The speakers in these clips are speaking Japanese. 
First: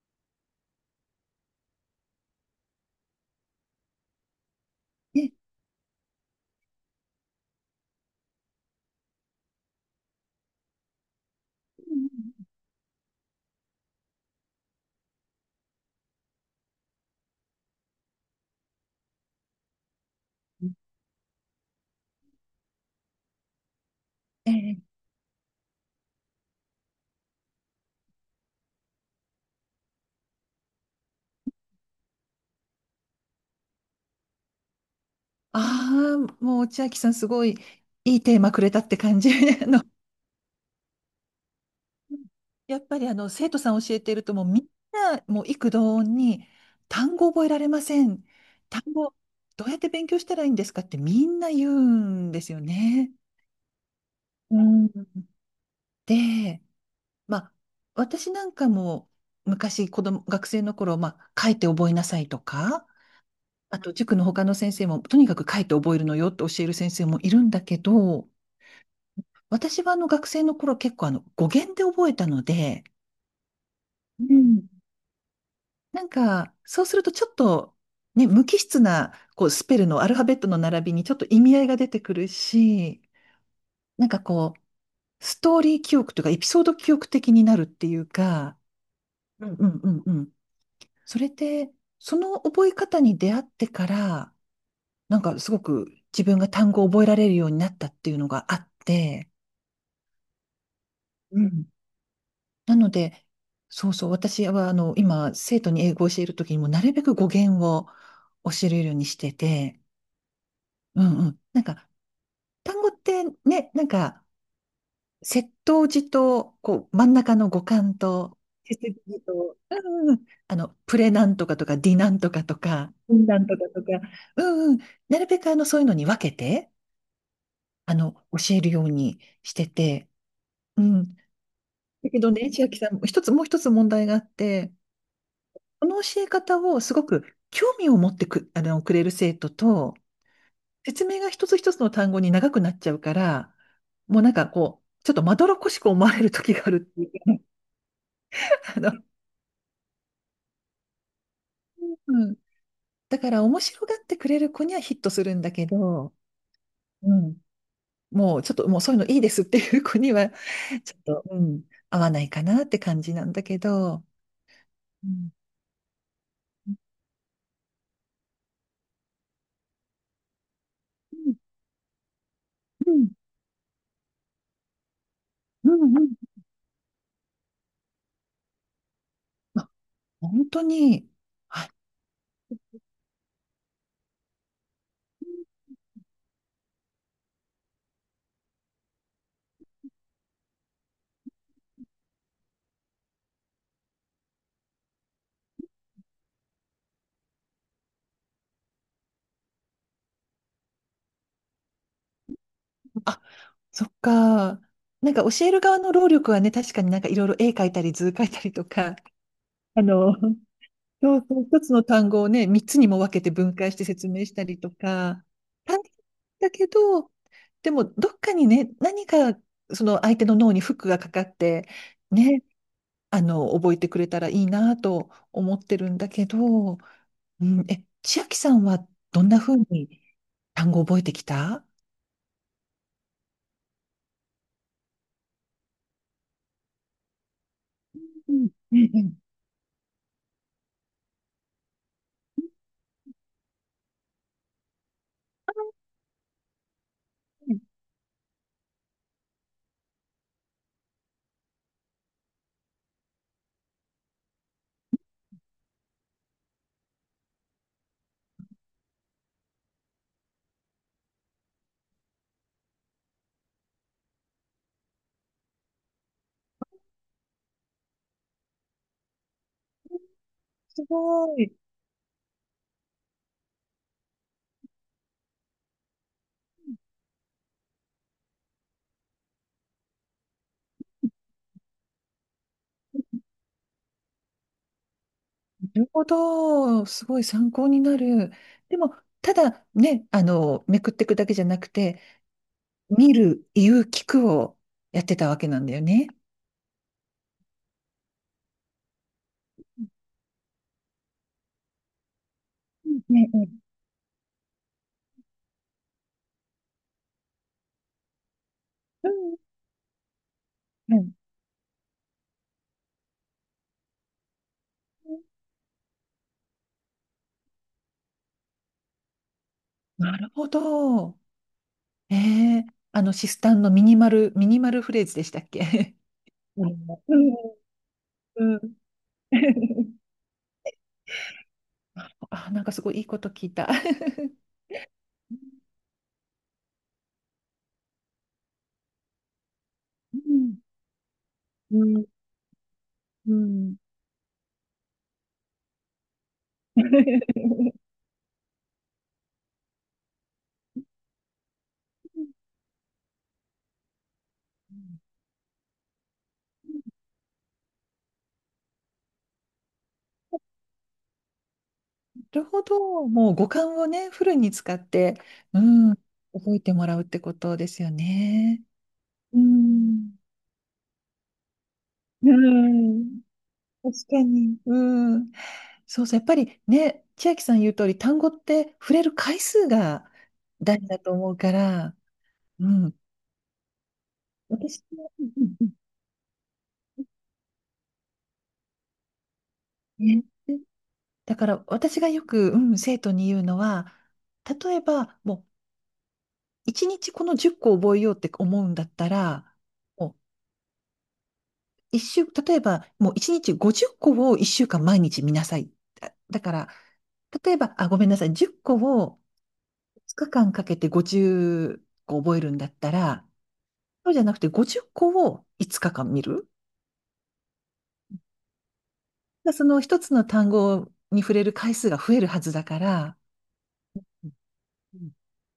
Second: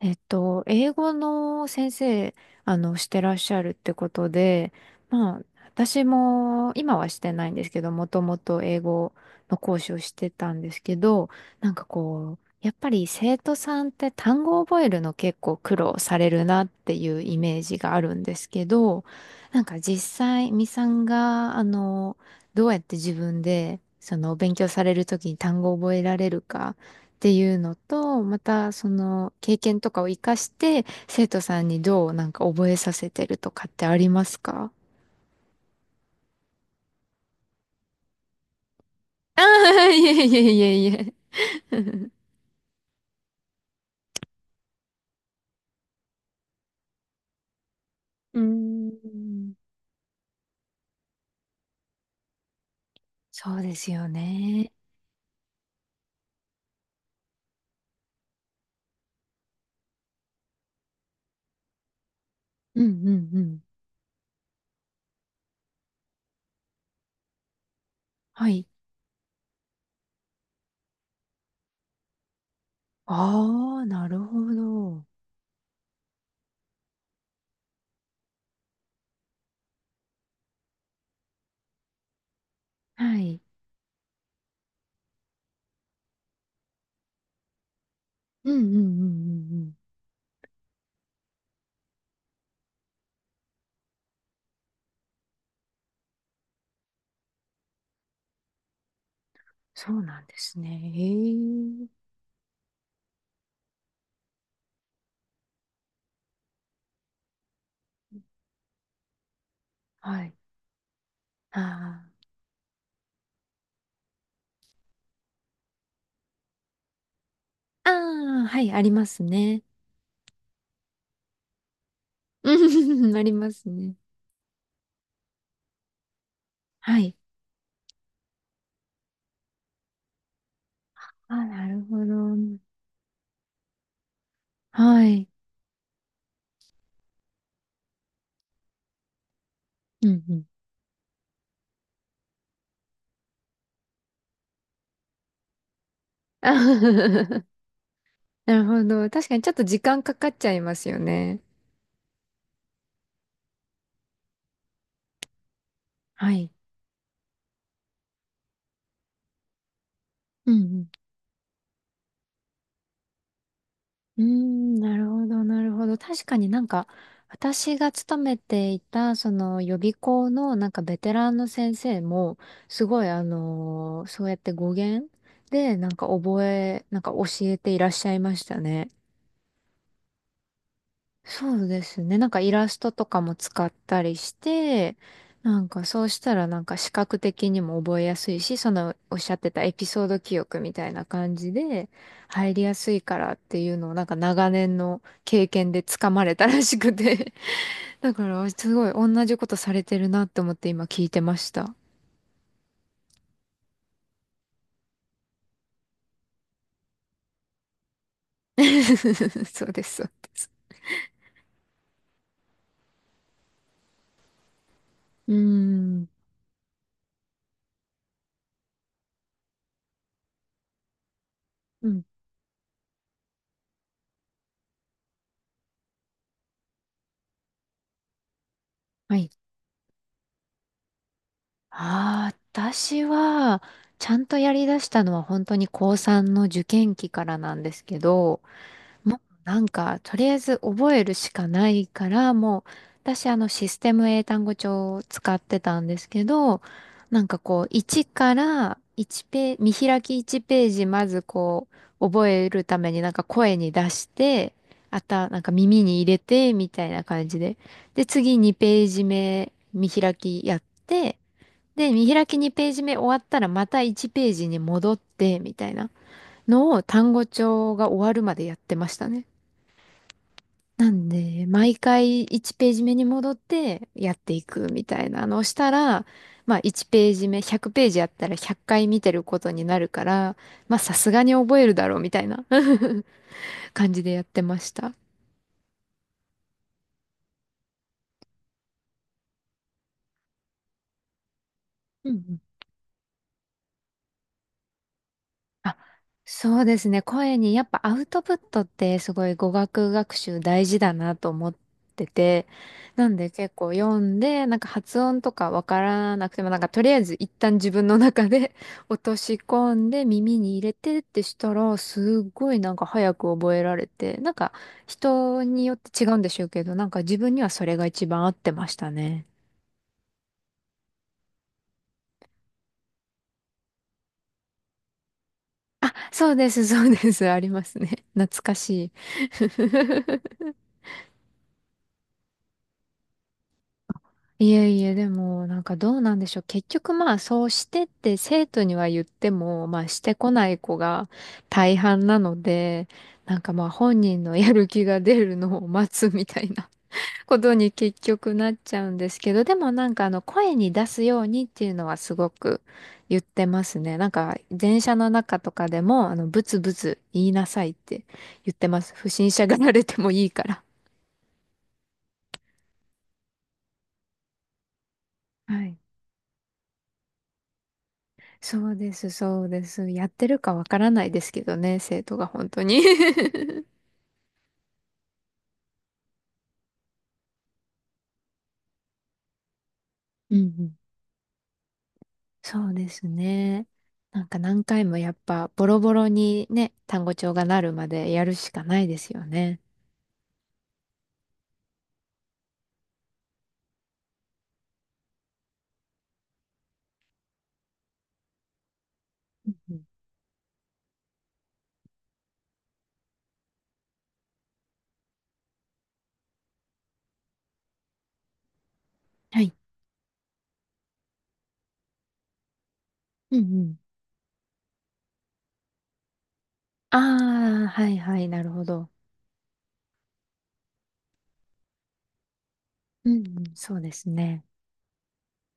英語の先生、してらっしゃるってことで、ええまあ、私も今はしてないんですけど、もともと英語の講師をしてたんですけど、なんかこう、やっぱり生徒さんって単語を覚えるの結構苦労されるなっていうイメージがあるんですけど、なんか実際、みさんが、どうやって自分で、勉強されえるときに単語を覚えられるか、っていうのと、またその経験とかを活かして生徒さんにどうなんか覚えさせてるとかってありますか？ああー、もう千秋さん、すごいいいテーマくれたって感じ。あ あの、あー、いえいえいえいえ。やっぱり生徒さん教えてると、もうみんな、もう幾度に単語覚えられません。うー単語ん、どうやって勉強したらいいんですかって、みんな言うんですよね。そうですようね。ん。で、まあ私なんかも昔子供、学生の頃、まあ書いて覚えなさいとうか、んうんうん。あと塾の他の先生も、とにかく書いて覚えるのよって教える先生もいるんだけど、はい。私は学生の頃結構語源で覚えたので、ああ、なるうほん。ど。なんか、そうするとちょっとね、無機質な、こう、スペルのアルファベットの並びにちょっと意味合いが出てくるし、はい。なんかこう、ストーリー記憶というか、エピソード記憶的になるっていううんか、うんうんううんんううん。んうんうん。それで、その覚え方に出会ってから、なんかすごく自分が単語を覚えられるようになったっていうのがあって、そうなんですね。へうん。え。なので、そうそう、私は今、生徒に英語を教えるときにも、なるべく語源を教えるようにしてて、はい。うんうん。なんか、あ単語ってね、なんか、接頭辞と、こう、真ん中の語あ。幹と、ああ、はい、接あり続ま辞すと、ね。うんうんうん、プレなんとかとか、ディなんとかとか、ううん あんりなんまとかすとか、ね。うんうん、なるべくそういうのに分けて、はい。教えるようにしてて、うん。あ、なるほだけどね、ど。千秋さん、もう一つ問題があって、はい。この教え方をすごく興味を持ってく、あの、くれる生徒と、うんうん。説明が一つ一つの単語に長くなっちゃうから、もうなんかこう、ちょっとまどろっこしく思われる時があるってい うなるか。ほど。確かにちょっと時間かかっちゃいますよね。うん。だから面白がってくれる子にはヒットするんだけど、はい。うん。もうちょっともうそういうのいいですっていう子には、う んちょっと、うん、合わないかなって感じなんだけど、うん。うーん、なうるほん。ど、なるほど。確かになんうん。か、私が勤めていた、その予備校のなんかベテランの先生も、すうごいん。そうやって語源で、うなんん。うかん、覚え、なんか教えていらっしゃいましたね。本当に。そうはい。ですね。なんかイラストとかも使ったりして、なんかそうしたらなんか視覚的にも覚えやすいし、そのおっしゃってたエピソード記憶みたいな感じで入りやすいからっていうのをなんか長年の経験でつかまれたらしくて。だからすごい同じことされてるなって思って今聞いてました。あ、そっか。なんか教える側の労力はね、確かになんかいろいろ絵描いたり図描いたりとか、そう であす、そうの、です。そうそう、一つの単語をね、三つにも分けて分解して説明したりとか、うー大変ん。だけど、でもどっかにね、何かその相手の脳にフックがかかって、うん。ね、覚えてくれたらいいなと思ってるんだけど、うん、千秋さんははどんい。な風に単語を覚えてきた。ああ、私は、ちゃんとやりだしたのは本当に高3の受験期からなんですけうど、んうんうん。もうなんか、とりあえず覚えるしかないから、もう、私システム英単語帳を使ってたんですけど、なんかこう、1から1ペ見開き1ページまず覚えるためになんか声に出して、なんか耳に入れて、みたいな感じで。で、次2ページ目見開きやって、で、見開き2ページ目終わったらまた1ページに戻って、みたいなのを単語帳が終わるまでやってましたね。すなんごで、い。毎回1ページ目に戻ってやっていくみたいなのをしたら、まあ1ページ目、100ページやったら100回見てることになるから、まあさすがに覚えるだろうみたいな 感じでやってました。なるほど。すごい参考になる。でも、ただね、めくっていくだけじゃなくて、うんうん。見る、言う、聞くをやってたわけなんだあ、よね。そうですね。声にやっぱアウトプットってすごい語学学習大事だなと思ってて、うんなんでね。う結ん構読んで、なんか発音とかわからなくても、なんかとりあえず一旦自分の中で 落としう込んで耳に入れん。てうっん、てしたら、すっごいなんか早く覚えられて、なんか人によって違うんでしょうけど、なんか自分にはそれが一番合ってましたね。なるほど。ええシスタンのミニマルフレーズでしたっあ、け？ そうで す、うんそうでうす。ありんますね。懐かうん しい。あ、なんかすごいいいこと聞いた。いえいえ、でも、なんかどうなんでしょう。結局まあ、そうしてって生徒には言っても、まあ、してうこなんい子が大うん半なので、うなんかまあ、ん 本人の やる気が出るのを待つみたいな ことに 結局なっちゃうんですけど、でもなんか声に出すようにっていうのはすごく言ってますね。なんか、電車の中とかでも、ブツブツ言いなさいって言ってます。不審者がられてもいいから。なるほど。もう五感をね、フルに使って、うはい。ん、覚えてもらうってことですよね。そうです、うそうです。やっん。てるかわからないですけどね、生徒がう本当に ん。確かに。うん。そうそう。やっぱりね、千秋さん言う通り、単語って触れる回数がうんうん。大事だと思うから、そううでん。すね。なんか何私回もやも、っうんぱうボんロボロにね、単語帳がなるまでやるしかないですよね。うんね。だから私がよく、うん、生徒に言うのは、例えば、もう、一日この10個覚えようって思うんだったうら、んうん。もう一週、例えば、もう一日50個を一週間毎日見なさい。だから、例えば、あ、ごめんなさい、10個をはい。2日間かけて50個覚えるんだったら、うんうん。そうじゃなくて50個を5日間見る。ああ、はいはい、なるほど。その一つの単語に触れる回数が増えるはずだかうら、んうん。そうですね。うん。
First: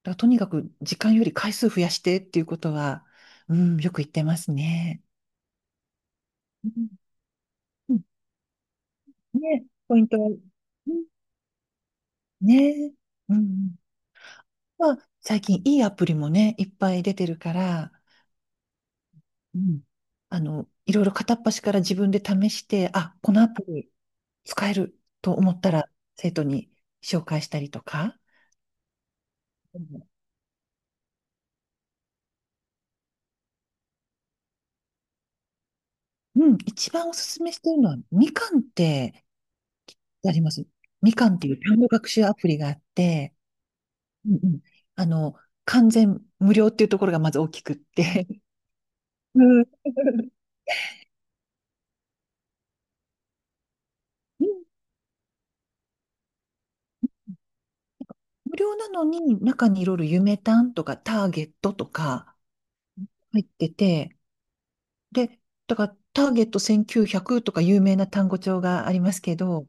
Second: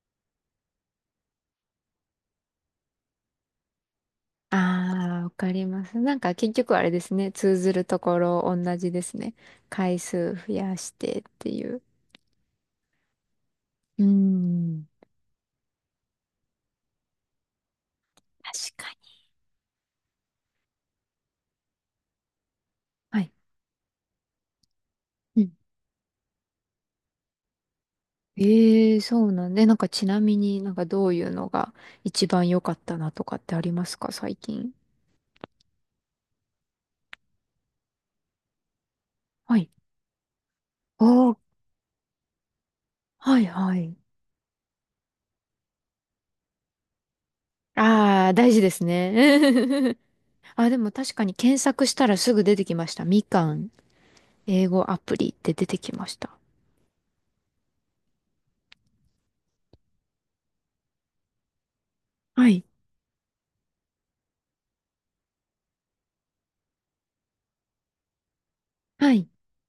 だからとにかく時間より回数増やしてっていうことは、うん、よく言ってますね。ああ、わかります。なんか結う局あん。れですね。通ずるうとんころ同じですね。ね、ポ回イントは。う数増やしんてっていう。ね。うんうん。うーん。まあ、最近いいアプリもね、いっぱい出てるから、確かに。うん。いろいろ片っ端から自分で試して、あ、はい。このアプリ使えると思ったら、生徒に紹介したりとか。ええ。そうなんで、なんうかちんなみになんかどういうのが一番良かったなとかってありますか、最近？うん、一番おすすめしてるのは、みかんってはい。あります。あみかんー、っていう単語学習アプリがあって、はいはい。うんうん、あの、完全無料っていうところがまず大きくって。ああ、大事です うんうん。ね。あ、でも確かに検索したらすぐ出てきました。みかん、英語アプリって出てきました。無料なのに、中にいろいろ夢単とかターゲットとかはい。入ってて、で、だからターゲット1900とか有名な単語帳がありまはすい。けど、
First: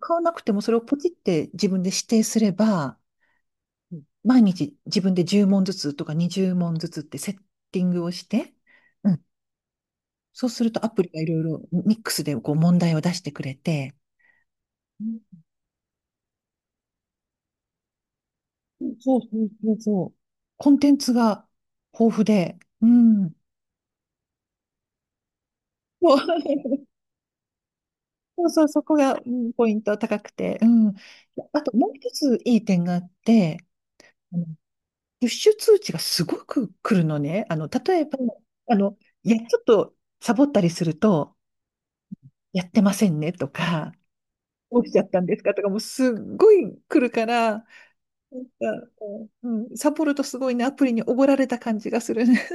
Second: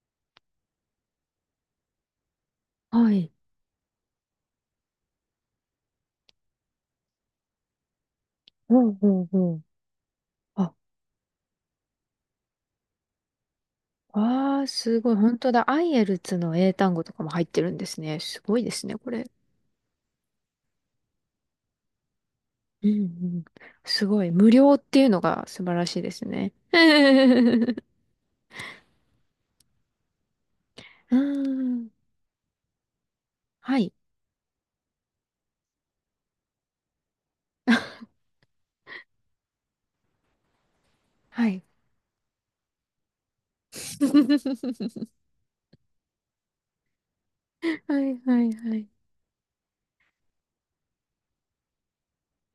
買わなくてもそれをポチって自分で指定すれば、はい。うん、毎日自分で10問ずつとか20問ずつってセッティングをして、ほううほん、うほう。そうするあ、とアプリがいろいろミックスでこう問題を出してくれて、ああ、すうごい。ん、本当だ。アイエルツの英単語とかも入ってるんですね。すごいですね、こそうそれ。うそうそう。コンテンツが豊富で、ううんうん。ん。すごい。無料っていうのが素晴らしいでそうすね。うそうそう、そこが、うん、ポイント高くて。うん。ーあともん。う一ついい点があって、はい。あのプッシュ通知がすごく来るのね。例えば、あの、いや、ちょっとサボったりすると、はい。やってませんねとか、どうしちゃっ たんですかとか、もうすっごい来るから、なはいはんいはい。か、こううん、サボるとすごいね、アプリにおごられた感じがするね。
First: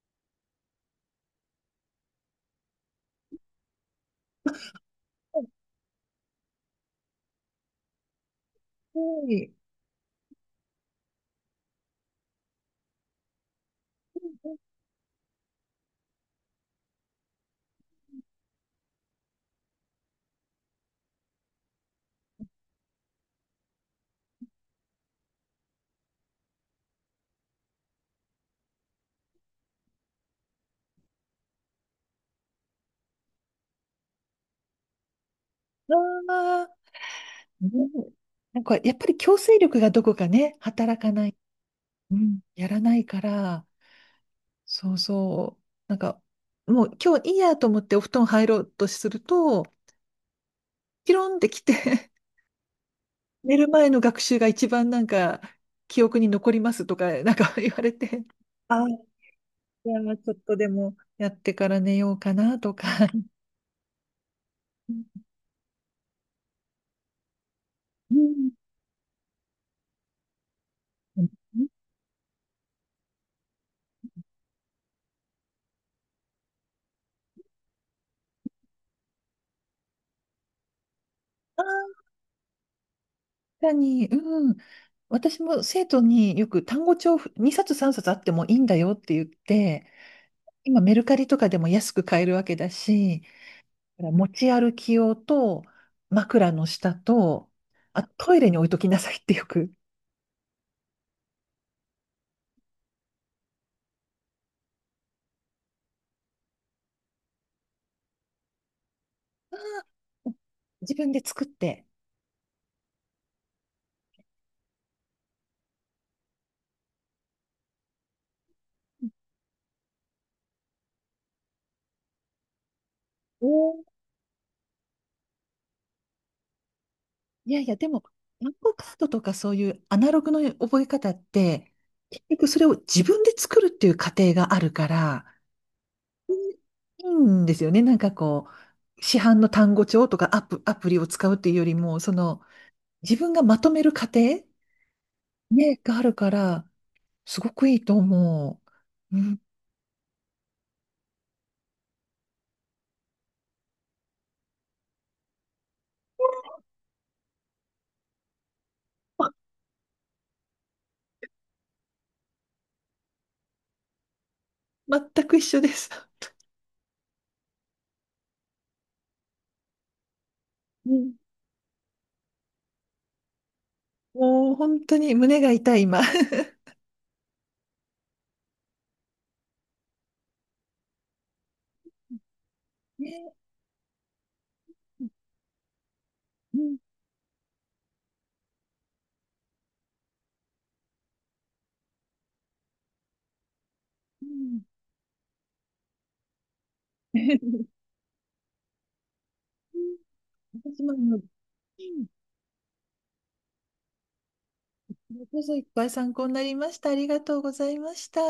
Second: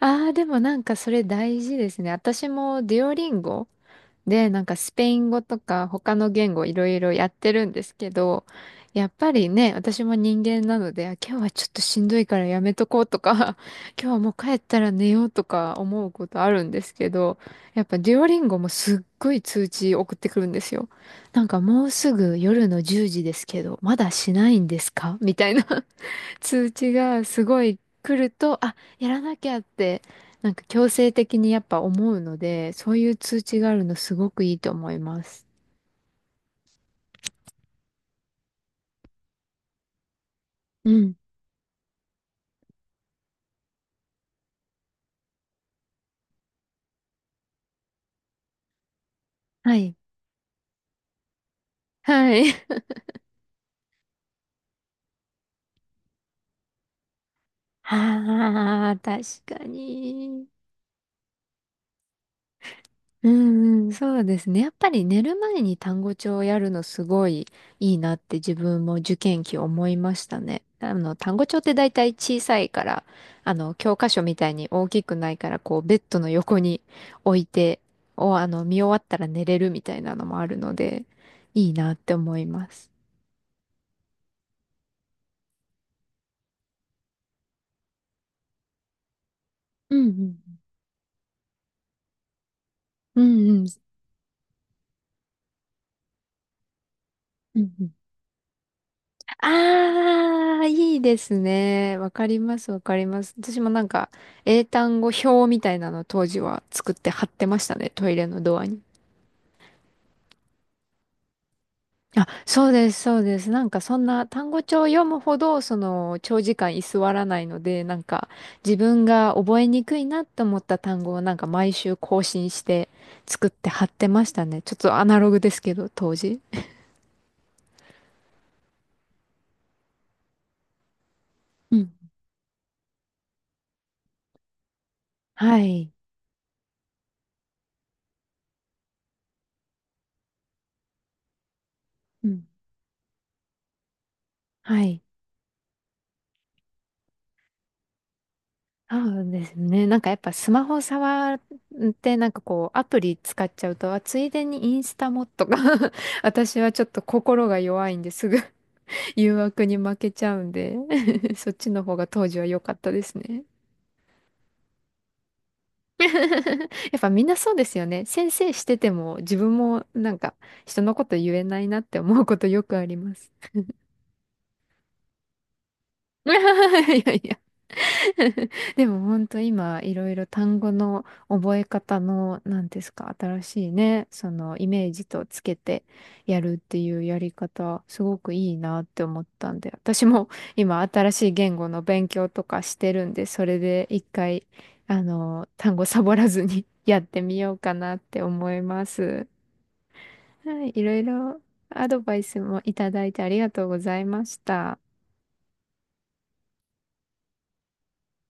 ああ、でもなんかそれ大事ですね。私もデュオリンゴで、なんかスペイン語とか他の言語いろいろやってるんですけど、やっはぱりい。ね、私も人間なので、あ、今日はちょっとしんどいからやめとこうとか、今日はもう帰ったら寝ようとか思うことあるんですけど、やっぱデュオリンゴもすっごい通知送ってくるんですよ。なんかもうすぐ夜の10時ですけど、まだしないんですかみたいな。通知がすごい来ると、あ、やらなきゃって、なんか強制的にやっぱ思うので、そういう通知があるのすごくいいと思います。ああ、ね、なんかやっぱり強制力がどこかね、う働かん。ない、うん、やらないから、そうそう。なんか、もう今日いいやと思ってお布団入ろうとすると、はい。ピロンって来て はい。寝る前の学習が一番なんか、記憶に残りますとか、なんか 言われて、ああ、ああ、確かじゃあちょっに。とでもやってから寝ようかなとか。うんうん、そうですね。やっぱりう寝る前に単語帳をやるのすごいいいなってん。自分も受験期思いましたね。単語帳って大体小さいから、教科書みたいに大きくないから、ベッドの横に置いて、お、あの、見終わったら寝れるみたいなのもあるので、あいいなっあ、て思います。確かに、うん。私も生徒によく、単語帳2冊3冊あってもいいんだよって言って、うん今メルカリとかでも安く買えるわけだうし、んうんうん。持ち歩き用と、枕の下と、うんうん。あ、トイレに置いときなさいってよく。ああ、いいですね。わかります、わかります。私もなんか、英単語表みたいなの当時は作って貼ってましたね、トイレのドアに。自分で作って。あ、そうです、そうです。なんかそんな単語帳を読むほど、長時間居座らないので、なんか、自分が覚えにくいなと思った単語をなんか毎週更新して作おって貼ー、ってましたね。ちょっとアナログですけど、当時。いやいや、でも、暗号カードとかそういうアナログの覚え方って、うん。結局それを自分で作るっていう過程があるから、はい。いいんですよね。なんかこう、市販の単語帳とかアプリを使うっていうよりも、そうの、ん。自分がまとめる過程、はい。ね、があるから、すごくいいと思う。そううん。ですね。なんかやっぱスマホ触ってなんかこうアプリ使っちゃうと、あ、ついでにインスタもとか 私はちょっと心が弱いんですぐ 誘惑に負けちゃうんで そっちの方が当時は良かったですね。全く一緒です。やっぱみんなそうですよね。先生してても自分もなんか人うのこん。と言えないなって思うことよくあります。もう本当に胸が痛い、今。いやいや でも本当今いろいろ単語の覚え方の何ですか新ね。しいねそのイメーうジん。とつけてやるっうん。ていうやり方すごくいいなって思ったんで私も 今新しい言語の勉強とかしてるんでそれで一回単語サボらずに やってみようか なって思います。はい、い私も、ろういん、ころアドバイスもいただいてありがとうございました。れこそいっぱい参考になりました。ありがとうございました。